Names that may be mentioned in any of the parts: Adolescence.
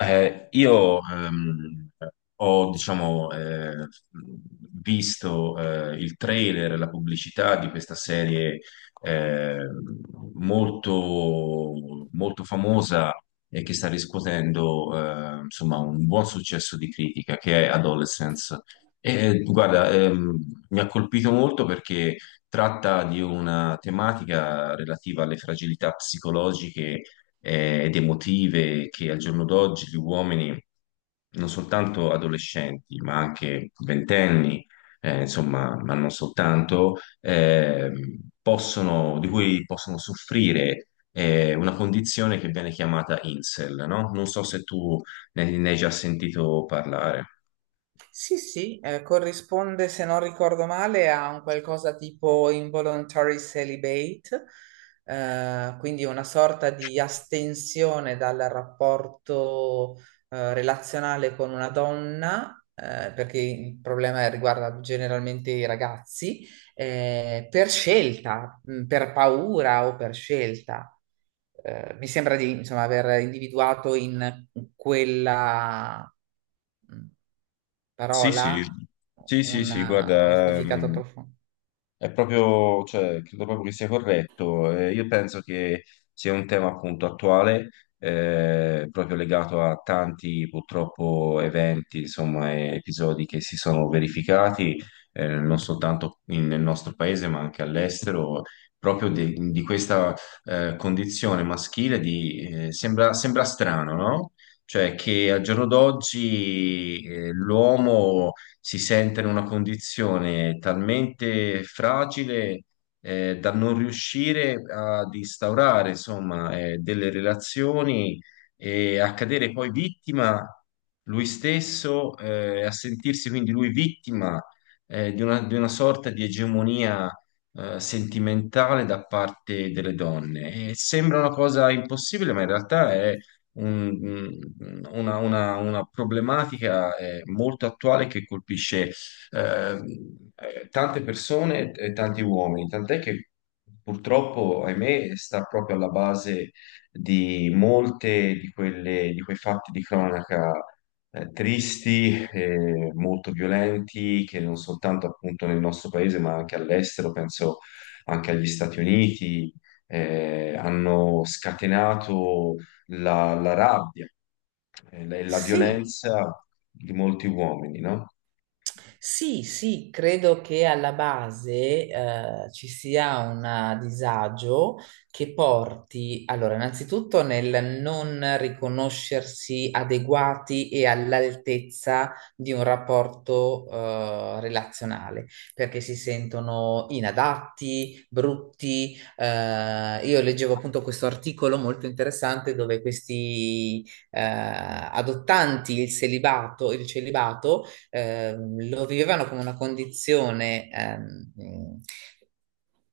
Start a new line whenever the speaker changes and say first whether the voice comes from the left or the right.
left: Io ho, diciamo, visto il trailer, la pubblicità di questa serie eh, molto, molto famosa e che sta riscuotendo insomma, un buon successo di critica, che è Adolescence. E, guarda, mi ha colpito molto perché tratta di una tematica relativa alle fragilità psicologiche ed emotive che al giorno d'oggi gli uomini, non soltanto adolescenti, ma anche ventenni, insomma, ma non soltanto, possono, di cui possono soffrire una condizione che viene chiamata incel, no? Non so se tu ne hai già sentito parlare.
right: Sì, sì, corrisponde, se non ricordo male, a un qualcosa tipo involuntary celibate, quindi una sorta di astensione dal rapporto, relazionale con una donna, perché il problema riguarda generalmente i ragazzi, per scelta, per paura o per scelta mi sembra di, insomma, aver individuato in quella mh,
left: Sì,
right: parola
left: sì, sì, sì, sì,
right: un
left: guarda,
right: significato profondo.
left: è proprio, cioè, credo proprio che sia corretto. Io penso che sia un tema appunto attuale, proprio legato a tanti purtroppo eventi, insomma, e episodi che si sono verificati, non soltanto nel nostro paese, ma anche all'estero, proprio di questa condizione maschile di, sembra, sembra strano, no? Cioè che al giorno d'oggi l'uomo si sente in una condizione talmente fragile da non riuscire ad instaurare, insomma, delle relazioni e a cadere poi vittima lui stesso, a sentirsi quindi lui vittima di una sorta di egemonia sentimentale da parte delle donne. E sembra una cosa impossibile, ma in realtà è un- una problematica molto attuale che colpisce eh, tante persone e tanti uomini, tant'è che purtroppo, ahimè, sta proprio alla base di molte di quei fatti di cronaca tristi, molto violenti, che non soltanto appunto nel nostro paese, ma anche all'estero, penso anche agli Stati Uniti, hanno scatenato la rabbia e la
right: Sì,
left: violenza di molti uomini, no?
right: sì, sì, credo che alla base ci sia un disagio che porti, allora, innanzitutto nel non riconoscersi adeguati e all'altezza di un rapporto relazionale, perché si sentono inadatti, brutti. Io leggevo appunto questo articolo molto interessante dove questi adottanti il celibato lo vivevano come una condizione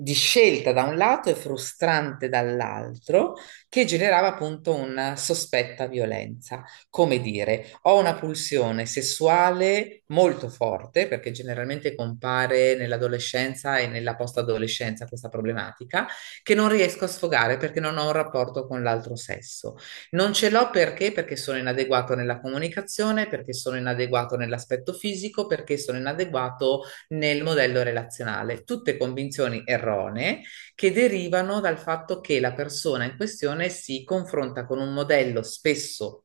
right: di scelta da un lato e frustrante dall'altro, che generava appunto una sospetta violenza. Come dire, ho una pulsione sessuale molto forte, perché generalmente compare nell'adolescenza e nella post-adolescenza questa problematica, che non riesco a sfogare perché non ho un rapporto con l'altro sesso. Non ce l'ho perché? Perché sono inadeguato nella comunicazione, perché sono inadeguato nell'aspetto fisico, perché sono inadeguato nel modello relazionale. Tutte convinzioni erronee che derivano dal fatto che la persona in questione si confronta con un modello spesso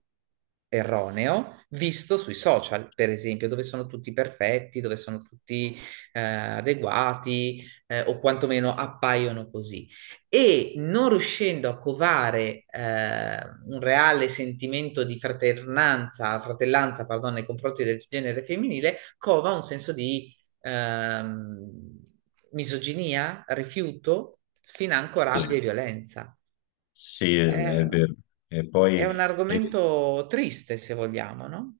right: erroneo visto sui social, per esempio, dove sono tutti perfetti, dove sono tutti adeguati, o quantomeno appaiono così. E non riuscendo a covare un reale sentimento di fraternanza, fratellanza, pardon, nei confronti del genere femminile, cova un senso di ehm, misoginia, rifiuto, financo
left: Sì,
right: rabbia e violenza.
left: sì, è
right: Eh,
left: vero. E
right: è
left: poi
right: un
left: eh,
right: argomento triste, se vogliamo, no?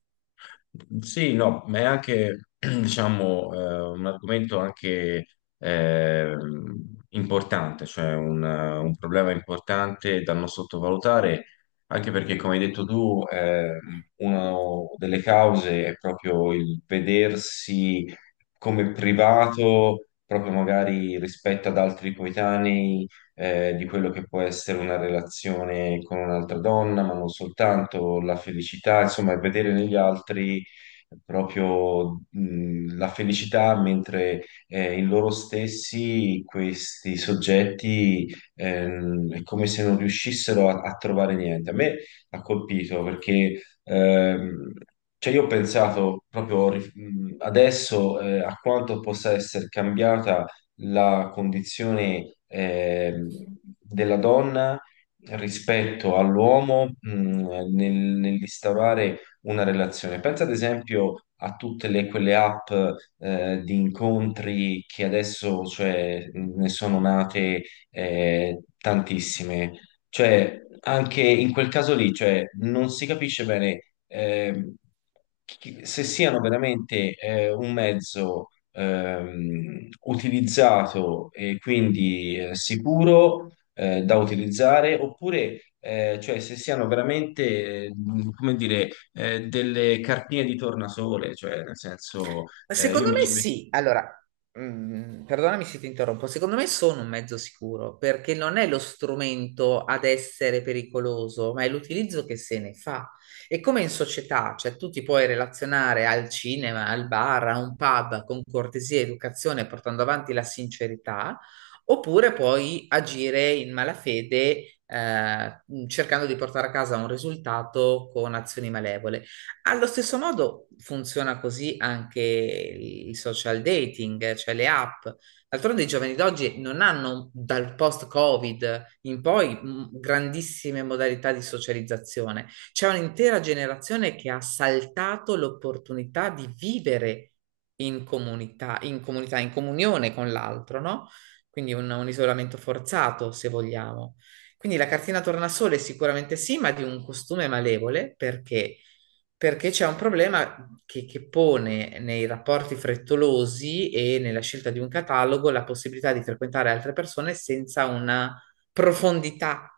left: sì, no, ma è anche, diciamo, un argomento anche importante, cioè un problema importante da non sottovalutare, anche perché, come hai detto tu, una delle cause è proprio il vedersi come privato, proprio magari rispetto ad altri coetanei, di quello che può essere una relazione con un'altra donna, ma non soltanto la felicità, insomma, è vedere negli altri proprio la felicità, mentre in loro stessi questi soggetti è come se non riuscissero a trovare niente. A me ha colpito perché cioè io ho pensato proprio adesso a quanto possa essere cambiata la condizione della donna rispetto all'uomo nell'instaurare una relazione. Pensa ad esempio a tutte quelle app di incontri che adesso, cioè, ne sono nate tantissime. Cioè, anche in quel caso lì, cioè, non si capisce bene se siano veramente un mezzo utilizzato e quindi sicuro da utilizzare, oppure cioè, se siano veramente, come dire, delle cartine di tornasole, cioè nel senso io
right: Secondo
left: mi
right: me
left: ci metto.
right: sì. Allora, perdonami se ti interrompo. Secondo me sono un mezzo sicuro perché non è lo strumento ad essere pericoloso, ma è l'utilizzo che se ne fa. E come in società, cioè tu ti puoi relazionare al cinema, al bar, a un pub con cortesia e educazione, portando avanti la sincerità, oppure puoi agire in malafede, cercando di portare a casa un risultato con azioni malevole. Allo stesso modo funziona così anche il social dating, cioè le app. D'altronde i giovani d'oggi non hanno dal post-Covid in poi grandissime modalità di socializzazione. C'è un'intera generazione che ha saltato l'opportunità di vivere in comunità, in comunità, in comunione con l'altro, no? Quindi un isolamento forzato, se vogliamo. Quindi la cartina tornasole sicuramente sì, ma di un costume malevole perché c'è un problema che pone nei rapporti frettolosi e nella scelta di un catalogo la possibilità di frequentare altre persone senza una profondità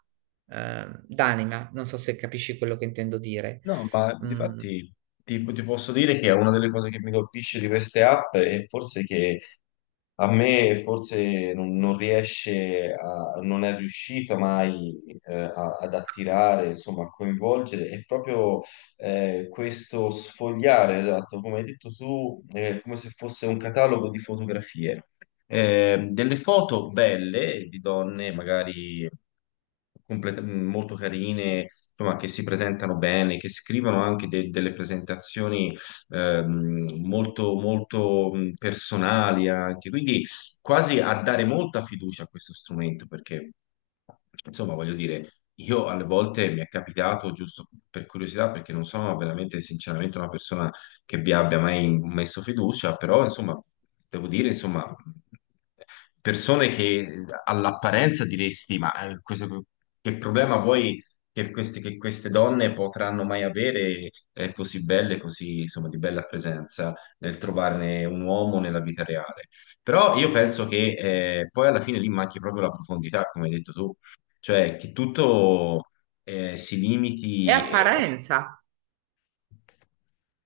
right: d'anima. Non so se capisci quello che intendo dire.
left: No, ma
right: Mm,
left: difatti ti posso dire che è una delle cose che mi colpisce di queste app è forse che a me forse non riesce non è riuscita mai ad attirare, insomma, a coinvolgere, è proprio questo sfogliare, esatto, come hai detto tu, è come se fosse un catalogo di fotografie delle foto belle di donne, magari molto carine, insomma, che si presentano bene, che scrivono anche delle presentazioni molto, molto personali anche, quindi quasi a dare molta fiducia a questo strumento, perché, insomma, voglio dire, io alle volte mi è capitato, giusto per curiosità, perché non sono veramente sinceramente una persona che vi abbia mai messo fiducia, però insomma, devo dire, insomma, persone che all'apparenza diresti, ma che problema vuoi che queste donne potranno mai avere così belle, così insomma di bella presenza nel trovarne un uomo nella vita reale. Però io penso che poi alla fine lì manchi proprio la profondità, come hai detto tu, cioè che tutto si
right: è
left: limiti.
right: apparenza.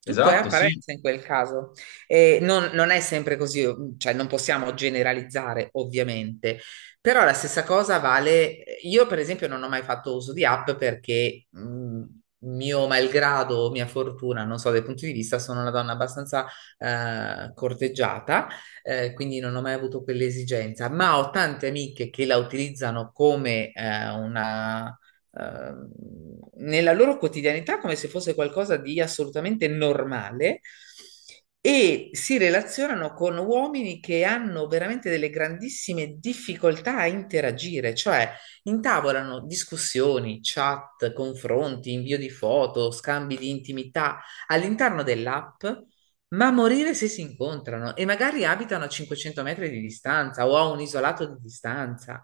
right: Tutto è
left: Esatto, sì.
right: apparenza in quel caso. E non è sempre così, cioè non possiamo generalizzare ovviamente, però la stessa cosa vale. Io, per esempio, non ho mai fatto uso di app perché, mio malgrado o mia fortuna, non so, dai punti di vista, sono una donna abbastanza corteggiata, quindi non ho mai avuto quell'esigenza, ma ho tante amiche che la utilizzano come una ehm, nella loro quotidianità come se fosse qualcosa di assolutamente normale e si relazionano con uomini che hanno veramente delle grandissime difficoltà a interagire, cioè intavolano discussioni, chat, confronti, invio di foto, scambi di intimità all'interno dell'app ma a morire se si incontrano e magari abitano a 500 metri di distanza o a un isolato di distanza.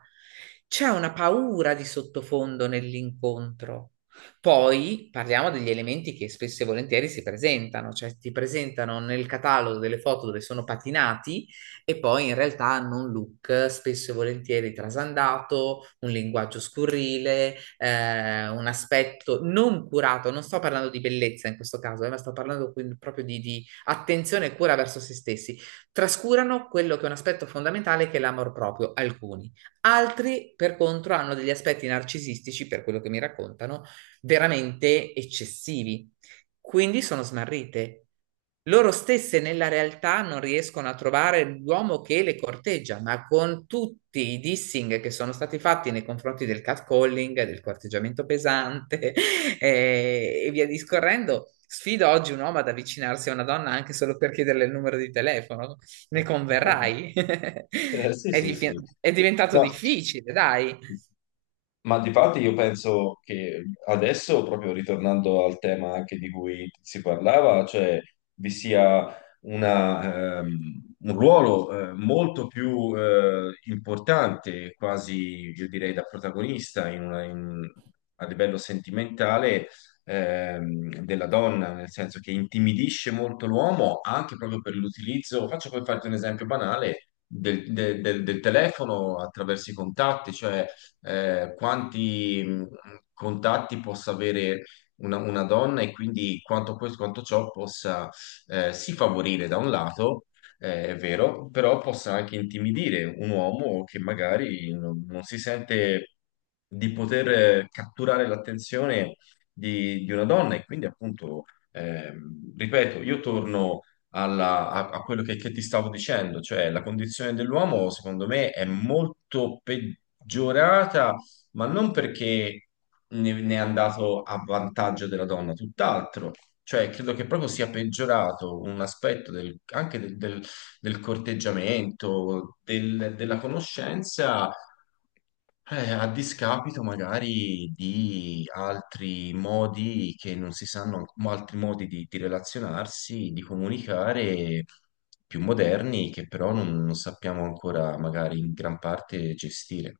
right: C'è una paura di sottofondo nell'incontro. Poi parliamo degli elementi che spesso e volentieri si presentano, cioè ti presentano nel catalogo delle foto dove sono patinati e poi in realtà hanno un look spesso e volentieri trasandato, un linguaggio scurrile, un aspetto non curato. Non sto parlando di bellezza in questo caso, ma sto parlando quindi proprio di attenzione e cura verso se stessi. Trascurano quello che è un aspetto fondamentale che è l'amor proprio, alcuni. Altri, per contro, hanno degli aspetti narcisistici, per quello che mi raccontano, veramente eccessivi quindi sono smarrite. Loro stesse nella realtà non riescono a trovare l'uomo che le corteggia, ma con tutti i dissing che sono stati fatti nei confronti del catcalling, del corteggiamento pesante e via discorrendo, sfido oggi un uomo ad avvicinarsi a una donna anche solo per chiederle il numero di telefono. Ne converrai.
left: Sì,
right: È,
left: sì, sì.
right: div- è diventato
left: No.
right: difficile, dai.
left: Ma di parte io penso che adesso, proprio ritornando al tema anche di cui si parlava, cioè vi sia una, un ruolo molto più importante, quasi io direi da protagonista in a livello sentimentale della donna, nel senso che intimidisce molto l'uomo anche proprio per l'utilizzo. Faccio per farti un esempio banale del telefono attraverso i contatti, cioè quanti contatti possa avere una donna e quindi quanto questo, quanto ciò possa sì favorire da un lato, è vero, però possa anche intimidire un uomo che magari non si sente di poter catturare l'attenzione di una donna e quindi appunto, ripeto, io torno a quello che ti stavo dicendo, cioè la condizione dell'uomo secondo me è molto peggiorata, ma non perché ne è andato a vantaggio della donna, tutt'altro. Cioè, credo che proprio sia peggiorato un aspetto anche del corteggiamento, della conoscenza, a discapito magari di altri modi che non si sanno, altri modi di relazionarsi, di comunicare più moderni che però non sappiamo ancora magari in gran parte gestire.